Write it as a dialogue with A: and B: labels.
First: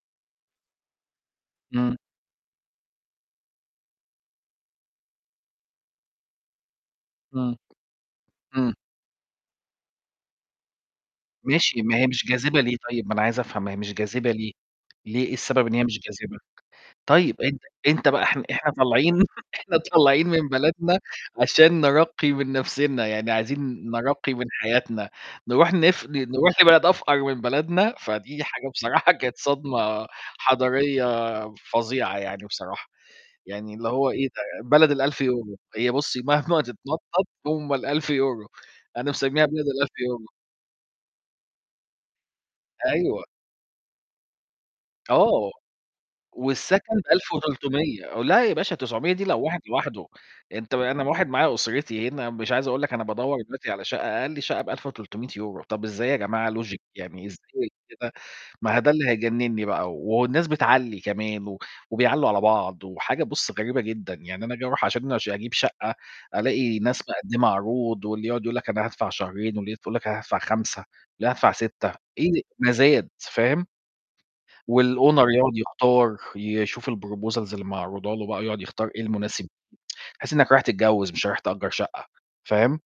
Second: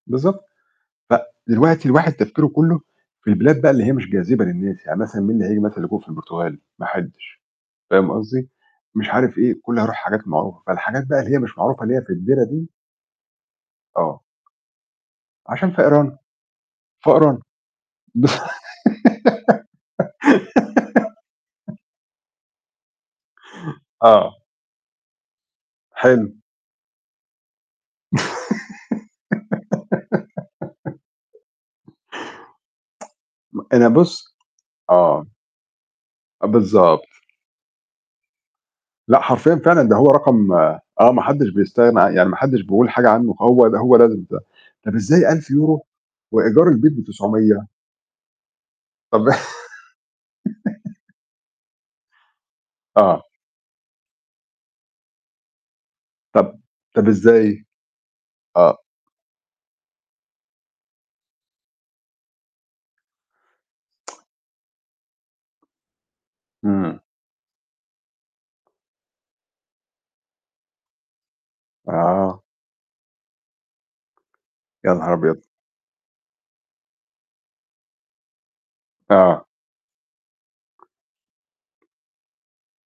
A: بالضبط. فدلوقتي
B: إمم.
A: الواحد تفكيره كُلّه في البلاد بقى اللي هي مش جاذبة للناس. يعني مثلًا مين اللي هييجي مثلًا لجوء في البرتغال؟ ما حدّش.
B: إمم.
A: فاهم قصدي؟
B: إمم.
A: مش عارف إيه، كُلّه هيروح الحاجات المعروفة، فالحاجات بقى اللي هي مش
B: ماشي،
A: معروفة اللي
B: ما
A: هي
B: هي
A: في
B: مش
A: الدِرا
B: جاذبة
A: دي
B: ليه طيب؟ ما أنا عايز أفهم، ما هي مش
A: آه.
B: جاذبة ليه؟ ليه؟ إيه السبب
A: عشان
B: إن هي مش
A: فقرانة.
B: جاذبة؟
A: فقرانة.
B: طيب، أنت أنت بقى إحنا إحنا طالعين إحنا طالعين من بلدنا عشان نرقّي من نَفْسنا، يعني عايزين نرقّي
A: آه.
B: من حياتنا، نروح نف ن
A: حلو.
B: نروح لبلد أفقَر من بلدنا، فدي حاجة بصراحة كانت صدمة حَضاريّة فظيعة يعني بصراحة. يعني
A: أنا
B: اللي هو إيه
A: بُص
B: ده؟ بلد الألف
A: آه.
B: يورو. هي بُص مهما
A: بالضبط.
B: تتنطَّط هم ال1000€ أنا
A: لأ،
B: مسمّيها
A: حرفيًا
B: بلد
A: فعلًا
B: الألف
A: ده هو
B: يورو.
A: رقم آه، ما حدّش بيستغنى ع يعني ما حدّش بيقول حاجة
B: أيوه.
A: عنّه، هو د هو لازم ده. طَب إزاي ألف
B: آه.
A: يورو وإيجار
B: والسكن
A: البيت
B: بألف
A: ب900؟
B: وتلتمية لأ، يا باشا 900 دي
A: طَب
B: لو واحد لوحده، أنت م أنا واحد معايا أسرتي هنا، مش عايز أقول لك أنا
A: آه.
B: بادوّر دلوقتي على شَقّة، أقَل شَقّة ب1300€، طَب إزاي يا جماعة
A: طَب
B: logic؟
A: طَب
B: يعني
A: إزاي؟
B: إزاي كده؟ ما
A: آه.
B: هو ده اللي هيجنّني بقى. والناس بتعلّي كمان و وبيعلّوا على بعض، وحاجة بُص غريبة جدًا. يعني أنا آجي أروح عشان أش أجيب شَقّة، ألاقي
A: إمم.
B: ناس مقدّمة عروض، واللي يقعُد يقول لك: "أنا هادفع شهرين." واللي تقول لك: "أنا هادفع 5، لأ هادفع 6" إيه
A: آه.
B: ده مَزاد، فاهم،
A: يا نهار
B: والowner
A: أبيض!
B: يقعُد يختار، يشوف الproposals اللي معروضه له بقى يقعُد يختار إيه
A: آه.
B: المناسب. تحس إنّك رايح تتجوِّز، مش رايح تأجّر شَقّة، فاهم؟